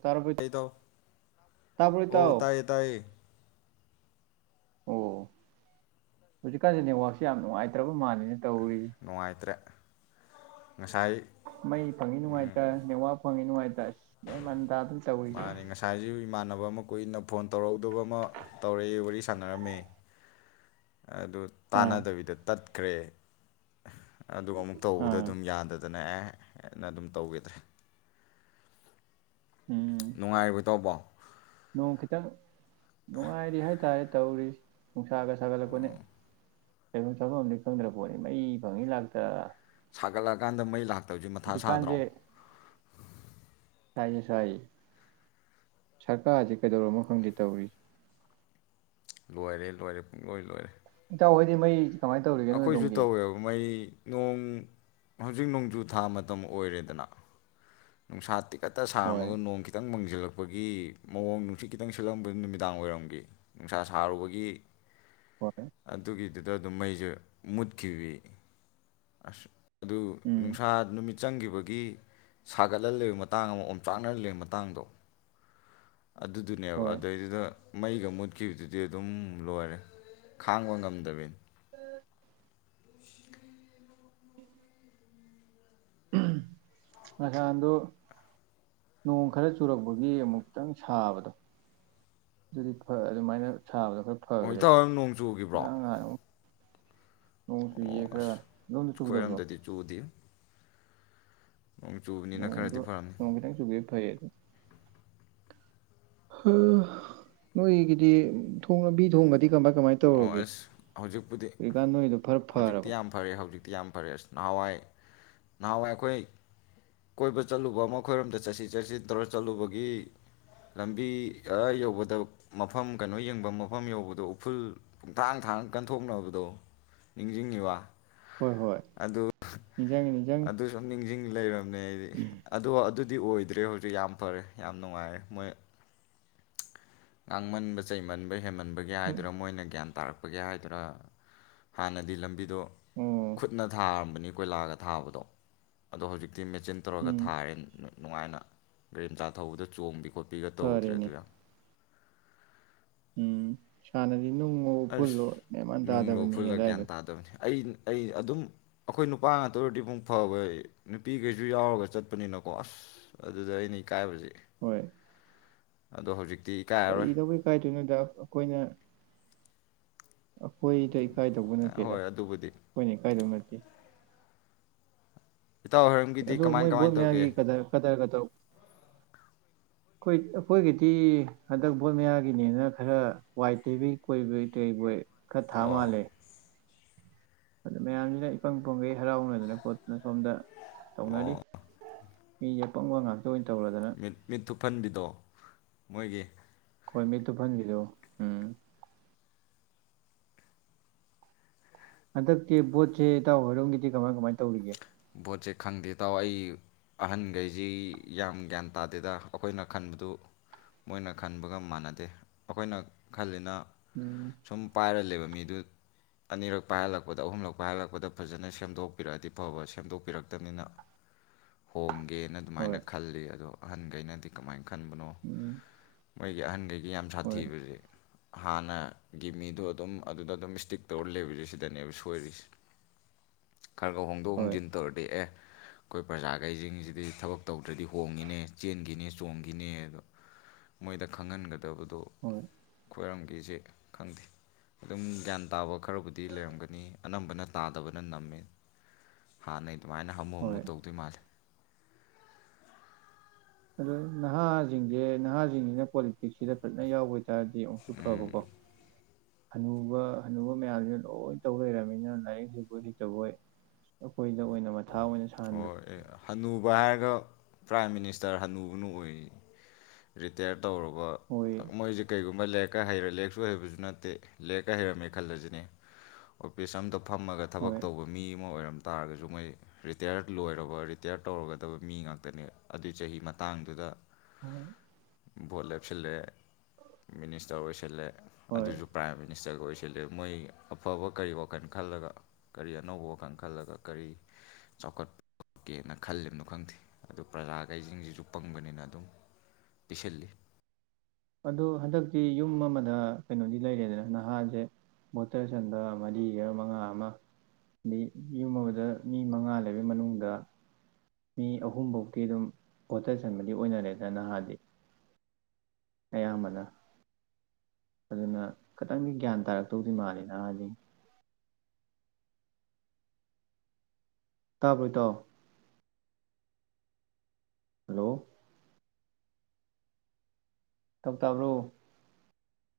ꯇꯥꯔꯕꯣ ꯇ ꯇ ꯇꯥꯕ꯭ꯔꯣ ꯑꯣ ꯏꯇꯥꯎ ꯇꯌꯦ ꯇꯌꯦ ꯑꯣ ꯍꯧꯖꯤꯛꯀꯥꯟꯁꯦ ꯅꯦꯠꯋꯥꯛꯁꯦ ꯌꯥꯝ ꯅꯨꯡꯉꯥꯏꯇ꯭ꯔꯕ ꯃꯥꯜꯜꯂꯤꯅ‌ꯦ ꯅꯨꯡꯉꯥꯏꯇ꯭ꯔꯦ ꯉꯁꯥꯏ ꯃꯩ ꯐꯪꯏꯤ ꯅꯨꯡꯉꯥꯏꯇ ꯅꯦꯋꯥꯛ ꯐꯉꯦ ꯅꯨꯡꯉꯥꯏ ꯇ ꯏꯁ ꯅ ꯃꯟꯗ ꯑꯗꯨ ꯆꯧꯕꯣꯏ ꯍꫭ ꯑꯃꯥ ꯀꯨꯏꯅ ꯐꯣꯟ ꯇꯧꯔꯛꯎꯨꯗꯕ ꯑꯃꯥ ꯇꯧꯔꯦ ꯋꯥꯔꯤ ꯁꯥꯟꯅꯔꯝꯃꯦ ꯑꯗꯨ ꯑꯥ ꯇꯥꯟꯅꯗꯕꯤꯗ ꯇꯠ ꯀ꯭ꯔꯤ ꯑꯗꯨꯒ ꯑꯃꯨꯛ ꯇꯧꯕꯗ ꯑꯥ ꯑꯗꯨꯝ ꯌꯥꯗꯗꯅ ꯑꯦ ꯅ ꯑꯗꯨꯝ ꯇꯧꯈꯤꯗ꯭ꯔꯦ ꯎꯝ ꯅꯨꯡꯉꯥꯏꯔꯤꯕ ꯏꯇꯥ꯭ꯎꯕꫭ ꯅꯣꯡ ꯇꯧꯔꯤ ꯅꯨꯡꯁꯥꯒ ꯁꯥꯒꯠꯂꯛꯄꯅꯦ ꯀꯥꯏꯐꯝ ꯆꯥꯐꯝ ꯑ ꯈꯪꯗ꯭ꯔꯄꯣꯠꯅꯤ ꯃꯩ ꯐꯪꯉꯤ ꯂꯥꯛꯇ ꯁꯥꯒꯠꯂꯛꯑꯀꯥꯟꯗ ꯃꯩ ꯂꯥꯛꯇꯕꯁꯦ ꯃꯊꯥ ꯁꯥꯗ꯭ꯔꯣ ꯍꯧꯖꯤꯛꯀꯥꯟꯁꯦ ꯁꯥꯏꯌꯦ ꯁꯥꯏꯌꯦ ꯁꯔꯀꯥꯔ ꯁꯤ ꯀꯩꯗꯧꯔꯝꯃꯣ ꯈꯪꯗꯦ ꯇꯧꯔꯤ ꯂꯣꯏꯔꯦ ꯂꯣꯏꯔꯦ ꯄꯨꯡꯂꯣꯏ ꯂꯣꯏꯔꯦ ꯏꯇꯧꯍꯣꯏꯗꯤ ꯃꯩ ꯀꯃꯥꯏꯅ ꯇꯧꯔꯤꯒꯦ ꯅꯣꯏ ꯑꯩꯈꯣꯏꯁꯨ ꯑꯗꯣꯝꯒꯤ ꯇꯧꯋꯦꯕ ꯃꯩ ꯅꯣꯡ ꯍꯧꯖꯤꯛ ꯅꯣꯡꯖꯨ ꯊꯥ ꯃꯇꯝ ꯑꯣꯏꯔꯦꯗꯅ ꯅꯨꯡꯁꯥ ꯇꯤ ꯀꯠꯇ ꯍꯣꯏ ꯁꯥꯔꯝꯃꯒ ꯅꯣꯡ ꯈꯤꯇꯪ ꯃꯪꯖꯜꯂꯛ ꯄꯒꯤ ꯃꯑꯣꯡ ꯅꯨꯡꯁꯤꯠ ꯈꯤꯇꯪ ꯁꯜꯂꯝꯕꯩ ꯅꯨꯃꯤꯗꯥꯡ ꯋꯥꯏꯔꯝꯒꯤ ꯅꯨꯡꯁꯥ ꯁꯥꯔꯨꯕꯒꯤ ꯍꯣꯏ ꯑꯗꯨꯒꯤꯗꯨ ꯗ ꯑꯗꯨꯝ ꯃꯩꯁꯦ ꯃꯨꯠꯈꯤꯕꯤ ꯑꯁ ꯑꯗꯨ ꯎꯝ ꯅꯨꯡꯁꯥ ꯅꯨꯃꯤꯠ ꯆꯪꯈꯤꯕꯒꯤ ꯁꯥꯒꯠꯍꯜꯂꯩꯕ ꯃꯇꯥꯡ ꯑꯃ ꯑꯣꯝꯆꯥꯛꯅꯍꯜ ꯂꯩꯕ ꯃꯇꯥꯡꯗꯣ ꯑꯗꯨꯗꯨꯅꯦꯕ ꯍꯣꯏ ꯑꯗꯨꯗꯩꯗꯨꯗ ꯃꯩꯒ ꯃꯨꯠꯈꯤꯕꯗꯨꯗꯤ ꯑꯗꯨꯝ ꯂꯣꯏꯔꯦ ꯈꯥꯡꯕ ꯉꯝꯗꯕꯤꯅꯤ ꯉꯍꯥꯟꯗꯣ ꯅꯣꯡ ꯈꯔ ꯆꯨꯔꯛꯄꯒꯤ ꯑꯃꯨꯛꯇꯪ ꯁꯥꯕꯗꯣ ꯑꯗꯨꯗꯤ ꯐꯥꯔꯛ ꯑꯗꯨꯃꯥꯏꯅ ꯁꯥꯕꯗꯣ ꯈꯔ ꯑꯣ ꯐꯈ꯭ꯔꯦ ꯏꯇꯥꯎ ꯍꯝ ꯅꯣꯡ ꯆꯨꯈꯤꯕ꯭ꯔꯣ ꯉꯔꯥꯡ ꯅꯍꯥꯟ ꯑꯃꯨꯛ ꯅꯣꯡ ꯆꯨꯏꯌꯦ ꯑꯣ ꯈꯔꯥ ꯑꯁ ꯑꯗꯣꯝꯗ ꯆꯨꯗꯕ꯭ꯔꯣ ꯑꯩꯈꯣꯏꯔꯣꯝꯗꯗꯤ ꯆꯨꯗꯦ ꯅꯣꯡ ꯆꯨꯕꯅꯤꯅ ꯅꯣꯡꯗꯣ ꯈꯔꯗꯤ ꯐꯔꯝꯅꯤ ꯅꯣꯡ ꯈꯤꯇꯪ ꯆꯨꯈꯤꯕ ꯐꯩꯌꯦ ꯅꯣꯏꯒꯤꯗꯤ ꯊꯣꯡ ꯂꯝꯕꯤ ꯊꯣꯡꯒꯗꯤ ꯀꯃꯥꯏ ꯀꯃꯥꯏ ꯑꯣ ꯇꯧꯔꯒꯦ ꯑꯁ ꯍꯧꯖꯤꯛꯄꯨꯗꯤ ꯍꯧꯖꯤꯛꯀꯥꯟ ꯅꯣꯏꯗꯣ ꯈꯔ ꯍꯧꯖꯤꯛꯇꯤ ꯐꯔꯕ ꯌꯥꯝ ꯐꯔꯦ ꯍꯧꯖꯤꯛꯇꯤ ꯌꯥꯝ ꯐꯔꯦ ꯑꯁ ꯅꯍꯥꯟꯋꯥꯏ ꯅꯍꯥꯟꯋꯥꯏ ꯑꯩꯈꯣꯏ ꯀꯣꯏꯕ ꯆꯠꯂꯨꯕ ꯑꯃ ꯑꯩꯏꯔꯣꯝꯗ ꯆꯠꯁꯤ ꯆꯠꯁꯤ ꯇꯧꯔ ꯆꯠꯂꯨꯕꯒꯤ ꯂꯝꯕꯤ ꯑꯥ ꯌꯧꯕꯗ ꯃꯐꯝ ꯀꯩꯅꯣ ꯌꯦꯡꯕꯝ ꯃꯐꯝ ꯌꯧꯕꯗꯣ ꯎꯐ꯭ꯔꯨꯜ ꯄꯨꯡꯊꯥꯡ ꯊꯥꯡꯉꯥ ꯀꯟꯊꯣꯛꯅꯕꯗꯣ ꯅꯤꯡꯁꯤꯡꯉꯤꯕ ꯍꯣꯏ ꯍꯣꯏ ꯑꯗꯨ ꯅꯤꯡꯖꯪꯉꯤ ꯅꯤꯡꯖꯪꯉꯤ ꯑꯗꯨ ꯁꯝ ꯅꯤꯡꯖꯤꯡ ꯂꯩꯔꯝꯅꯦ ꯑꯩꯗꯤ ꯑꯗꯣ ꯑꯗꯨꯗꯤ ꯑꯣꯏꯗ꯭ꯔꯦ ꯍꯧꯖꯤꯛ ꯌꯥꯝ ꯐꯔꯦ ꯌꯥꯝ ꯅꯨꯡꯉꯥꯏꯔꯦ ꯃꯣꯏ ꯉꯥꯡꯃꯟꯕ ꯆꯩꯃꯟꯕ ꯍꯦꯟꯃꯟꯕꯒꯦ ꯍꯥꯏꯗꯣꯏꯔꯥ ꯃꯣꯏꯅ ꯒ꯭ꯌꯥꯟ ꯇꯥꯔꯛꯄꯒꯤ ꯍꯥꯏꯗꯣꯏꯔꯥ ꯍꯥꯟꯅꯗꯤ ꯂꯝꯕꯤꯗꯣ ꯑꯣ ꯈꯨꯠꯅ ꯊꯥꯔꯝꯕꯅꯤ ꯀꯣꯏꯂꯥꯒ ꯊꯥꯕꯗꯣ ꯑꯗꯣ ꯍꯧꯖꯤꯛ ꯇꯤ ꯃꯦꯆꯤꯟ ꯇꯧꯔꯒ ꯎꯝ ꯊꯥꯔꯦ ꯅꯨꯡꯉꯥꯏꯅ ꯒꯥꯔꯤ ꯃꯆꯥ ꯊꯧꯕꯗ ꯆꯣꯡꯕꯤ ꯈꯣꯄꯤꯒ ꯇꯧꯗ꯭ꯔꯦ ꯐꯔꯦꯅꯦ ꯑꯗꯨ ꯌꯥꯝ ꯁꯥꯟꯅꯗꯤ ꯅꯨꯡꯍꯣ ꯑꯁ ꯅꯨꯡꯂ ꯎꯐꯨꯜꯂ ꯒ꯭ꯌꯥꯟ ꯇꯥꯗꯕꯅꯦ ꯑꯩ ꯑꯩ ꯑꯗꯨꯝ ꯑꯩꯈꯣꯏ ꯅꯨꯄꯥ ꯉꯥꯛꯇ ꯑꯣꯏꯔꯗꯤ ꯃꯨꯛ ꯐꯥꯕ ꯅꯨꯄꯤꯈꯩꯁꯨ ꯌꯥꯎꯔꯒ ꯆꯠꯄꯅꯤꯅꯀꯣ ꯑꯁ ꯑꯗꯨꯗ ꯑꯩꯅ ꯏꯀꯥꯏꯕꯁꯦ ꯍꯣꯏ ꯑꯗꯣ ꯍꯧꯖꯤꯛ ꯀꯔꯤꯗꯧꯕꯩ ꯏꯀꯥꯏꯗꯣꯏꯅꯣꯗ ꯑꯩꯈꯣꯏꯅ ꯑꯩꯈꯣꯏꯗ ꯏꯀꯥꯏꯗꯧꯕ ꯑ ꯅꯠꯇꯦꯗ ꯍꯣꯏ ꯑꯗꯨꯕꯨꯗꯤ ꯑꯩꯈꯣꯏꯅ ꯏꯀꯥꯏꯗꯧ ꯅꯠ ꯦ ꯏꯇꯥꯎ ꯍꯣꯏꯔꯝꯒꯤꯗꯤ ꯑꯗꯨ ꯀꯃꯥꯏ ꯃꯣꯏ ꯕꯣꯠ ꯀꯃꯥꯏꯅ ꯇꯧꯒꯦ ꯃꯌꯥꯒꯤ ꯀ ꯀꯗꯥ ꯀ ꯑꯩꯈꯣꯏꯒꯤꯗꯤ ꯍꯟꯗꯛ ꯕꯣꯠ ꯃꯌꯥꯒꯤꯅꯦꯅ ꯈꯔ ꯋꯥꯏ ꯇꯩꯕꯩ ꯀꯣꯏꯕꯩ ꯀꯩꯕꯣꯏ ꯀꯊꯥ ꯑꯣ ꯃꯥꯂꯦ ꯑꯗꯨ ꯃꯌꯥꯝꯁꯤꯅ ꯏꯄꯪ ꯄꯣꯡꯒꯩ ꯍꯔꯥꯎꯅꯗꯅ ꯄꯣꯠꯇꯨꯅ ꯁꯣꯝꯗ ꯑꯣ ꯇꯧꯅꯔꯤ ꯍꯄꯨꯡꯒꯉꯦ ꯃꯤ ꯃꯤꯠ ꯊꯨꯞꯍꯟꯕꯤꯗꯣ ꯃꯣꯏꯒꯤ ꯑꯩꯣꯏ ꯃꯤꯠꯇꯨ ꯐꯟꯕꯤꯗꯣ ꯎꯝ ꯍꯟꯗꯛꯇꯤ ꯕꯣꯠꯁꯦ ꯏꯇꯥꯎ ꯍꯣꯏꯔꯣꯝꯒꯤꯗꯤ ꯀꯃꯥꯏ ꯀꯃꯥꯏ ꯇꯧꯔꯤꯒꯦ ꯄꯣꯠꯁꯦ ꯈꯪꯗꯦ ꯇꯥꯎ ꯑꯩ ꯑꯍꯟꯈꯩꯁꯤ ꯌꯥꯝ ꯒ꯭ꯌꯥꯟ ꯇꯥꯗꯦꯗ ꯑꯩꯈꯣꯏꯅ ꯈꯟꯕꯗꯨ ꯃꯣꯏꯅ ꯈꯟꯕꯒ ꯃꯥꯟꯅꯗꯦ ꯑꯩꯈꯣꯏꯅ ꯈꯜꯂꯤꯅ ꯎꯝ ꯁꯨꯝ ꯄꯥꯏꯔ ꯂꯩꯕ ꯃꯤꯗꯨ ꯑꯅꯤꯔꯛ ꯄꯥꯏꯍꯜꯂꯛꯄꯗ ꯑꯍꯨꯝꯂꯛ ꯄꯥꯏꯍꯜꯂꯛꯄꯗ ꯐꯖꯅ ꯁꯦꯝꯗꯣꯛꯄꯤꯔꯛꯑꯗꯤ ꯐꯕꯁꯦ ꯁꯦꯝꯗꯣꯛꯄꯤꯔꯛꯇꯕꯅꯤꯅ ꯍꯣꯡꯒꯦꯅ ꯑꯗꯨꯃꯥꯏꯅ ꯍꯣꯏ ꯈꯜꯂꯤ ꯑꯗꯣ ꯑꯍꯟꯈꯩꯅꯗꯤ ꯀꯃꯥꯏꯅ ꯈꯟꯕꯅꯣ ꯎꯝ ꯃꯣꯏꯒꯤ ꯑꯍꯟꯈꯩꯒꯤ ꯌꯥꯝ ꯍꯣꯏ ꯁꯥꯊꯤꯕꯁꯦ ꯍꯥꯟꯅꯒꯤ ꯃꯤꯗꯣ ꯑꯗꯨꯝ ꯑꯗꯨꯗ ꯑꯗꯨꯝ ꯏꯁꯇꯤꯛ ꯇꯧꯔ ꯂꯩꯕꯁꯦ ꯁꯤꯗꯅꯦꯕ ꯁꯣꯏꯔꯤꯁꯦ ꯈꯔꯒꯥꯎ ꯍꯣꯡꯗꯣꯛ ꯍꯣꯏ ꯍꯣꯡꯖꯤꯟ ꯗꯦꯛ ꯑꯦ ꯑꯩꯈꯣꯏ ꯄ꯭ꯔꯖꯥꯈꯩꯁꯤꯡꯁꯤꯗꯤ ꯊꯕꯛ ꯇꯧ ꯑꯗꯨ꯭ꯔꯗꯤ ꯍꯣꯡꯉꯤꯅꯦ ꯆꯦꯟꯈꯤꯅꯤ ꯆꯣꯡꯈꯤꯅꯦ ꯑꯗꯣ ꯃꯣꯏꯗ ꯈꯪꯍꯟꯒꯗꯕꯗ ꯑꯗꯣ ꯍꯣꯏ ꯈ꯭ꯋꯥꯏꯔꯝꯒꯤꯁꯦ ꯈꯪꯗꯦ ꯑꯗꯨꯝ ꯒ꯭ꯌꯥꯟ ꯇꯥꯕ ꯈꯔꯕꯨꯗꯤ ꯂꯩꯔꯝꯒꯅꯤ ꯑꯅꯝꯕꯅ ꯇꯥꯗꯕꯅ ꯅꯝꯃꯤ ꯍꯥ ꯅ ꯑꯗꯨꯃꯥꯏꯅ ꯍꯥꯃꯨ ꯍꯥꯃꯨ ꯍꯣꯏ ꯇꯧꯗꯣꯏ ꯃꯥꯜꯂꯦ ꯑꯗꯣ ꯅꯍꯥꯁꯤꯡꯁꯦ ꯅꯍꯥꯁꯤꯡꯁꯤꯅ ꯄꯣꯂꯤꯇꯤꯛꯁꯁꯤꯗ ꯐꯖꯅ ꯌꯥꯎꯕ ꯆꯥꯔꯗꯤ ꯑꯃꯨꯛꯁꯨ ꯐꯕꯀꯣ ꯑꯅꯨꯕ ꯍꯅꯨꯕ ꯃꯌꯥꯝꯁꯤꯦ ꯂꯣꯏ ꯇꯧ ꯂꯩꯔꯕꯅꯤꯅ ꯂꯥꯏꯔꯤꯛꯁꯤꯕꯨ ꯍꯖꯤꯛꯇꯕꯣꯏ ꯑꯩꯈꯣꯏ ꯍꯣꯏ ꯑꯅꯨꯕ ꯍꯥꯏꯔꯒ ꯄ꯭ꯔꯥꯏꯝ ꯃꯤꯅꯤꯁꯇꯔ ꯍꯟꯅꯨꯕꯅ ꯑꯣꯏ ꯔꯤꯇꯥꯌꯔꯠ ꯇꯧꯨꯔꯕ ꯍꯣꯏ ꯃꯣꯏꯁꯦ ꯀꯩꯒꯨꯝꯕ ꯂ ꯍꯩꯔꯦ ꯂꯦꯛꯁꯨ ꯍꯩꯕꯁꯨ ꯅꯠꯇꯦ ꯂꯦꯛꯀ ꯍꯩꯔꯝꯃꯦ ꯈꯜꯂꯁꯤꯅꯦ ꯑꯣꯄꯤꯤꯁ ꯑꯇ ꯐꯝꯃꯒ ꯊꯕꯛ ꯍꯣꯏ ꯇꯧꯕ ꯃꯤ ꯑꯃ ꯑꯣꯏꯔꯝꯗ ꯇꯥꯔꯒꯁꯨ ꯃꯣꯏ ꯔꯤꯇꯌꯔ ꯂꯣꯏꯔꯕꫡꯏꯔ‌ꯦ ꯔꯤꯇꯌꯔ ꯇꯧꯔꯒꯗꯕ ꯃꯤ ꯉꯥꯛꯇꯅꯦ ꯑꯗꯨꯏ ꯆꯍꯤ ꯃꯇꯥꯡꯗꯨꯗ ꯍꯣꯏ ꯁꯤꯜꯂꯛꯑꯦ ꯃꯤꯅꯤꯁꯇꯔ ꯑꯣꯏꯁꯤꯜꯂ‌ꯦ ꯍꯣꯏ ꯑꯗꯨꯁꯨ ꯄ꯭ꯔꯥꯏꯝ ꯃꯤꯅꯤꯁꯇꯔꯒ ꯑꯣꯏꯁꯤ ꯁꯤꯜꯂꯛꯑꯦ ꯃꯣꯏ ꯑꯐꯕ ꯀꯔꯤ ꯋꯥꯈꯜ ꯈꯜꯂꯒ ꯀꯔꯤ ꯑꯅꯧꯕ ꯋꯥꯈꯜ ꯈꯜꯂꯒ ꯀꯔꯤ ꯆꯥꯎꯈꯠꯀꯦꯅ ꯈꯜꯂꯤꯝꯅꯣ ꯈꯪꯗꯦ ꯑꯗꯨ ꯄ꯭ꯔꯖꯥꯒꯩꯁꯤꯡꯁꯤꯁꯨ ꯄꯪꯕꯅꯤꯅ ꯑꯗꯨꯝ ꯄꯤꯁꯤꯜꯂꯤ ꯑꯗꯣ ꯍꯟꯗꯛꯇꯤ ꯌꯨꯝ ꯑꯃꯗ ꯀꯩꯅꯣꯗꯤ ꯂꯩꯔꯦꯗꯅ ꯅꯍꯥꯁꯦ ꯚꯣꯇꯔ ꯆꯟꯕ ꯃꯔꯤꯒ ꯃꯉꯥ ꯑꯃ ꯑꯗꯩ ꯌꯨꯝ ꯑꯃꯗ ꯃꯤ ꯃꯉꯥ ꯂꯩꯕꯩ ꯃꯅꯨꯡꯗ ꯃꯤ ꯑꯍꯨꯝꯕꯧꯛꯇꯤ ꯑꯗꯨꯝ ꯚꯣꯇꯔ ꯆꯟꯕꯗꯤ ꯑꯣꯏꯅꯔꯦꯗꯅ ꯅꯍꯥꯗꯤ ꯑꯌꯥꯝꯕꯅ ꯑꯗꯨꯅ ꯈꯇꯪꯗꯤ ꯒ꯭ꯌꯥꯟ ꯇꯥꯔꯛꯇꯧꯗꯤ ꯃꯥꯜꯂꯤ ꯅꯍꯥꯟꯅꯤ ꯇꯥꯕ꯭ꯔꯣ ꯏꯇꯥꯎ ꯍꯜꯂꯣ ꯇꯥꯎ ꯇꯥꯕ꯭ꯔꯣ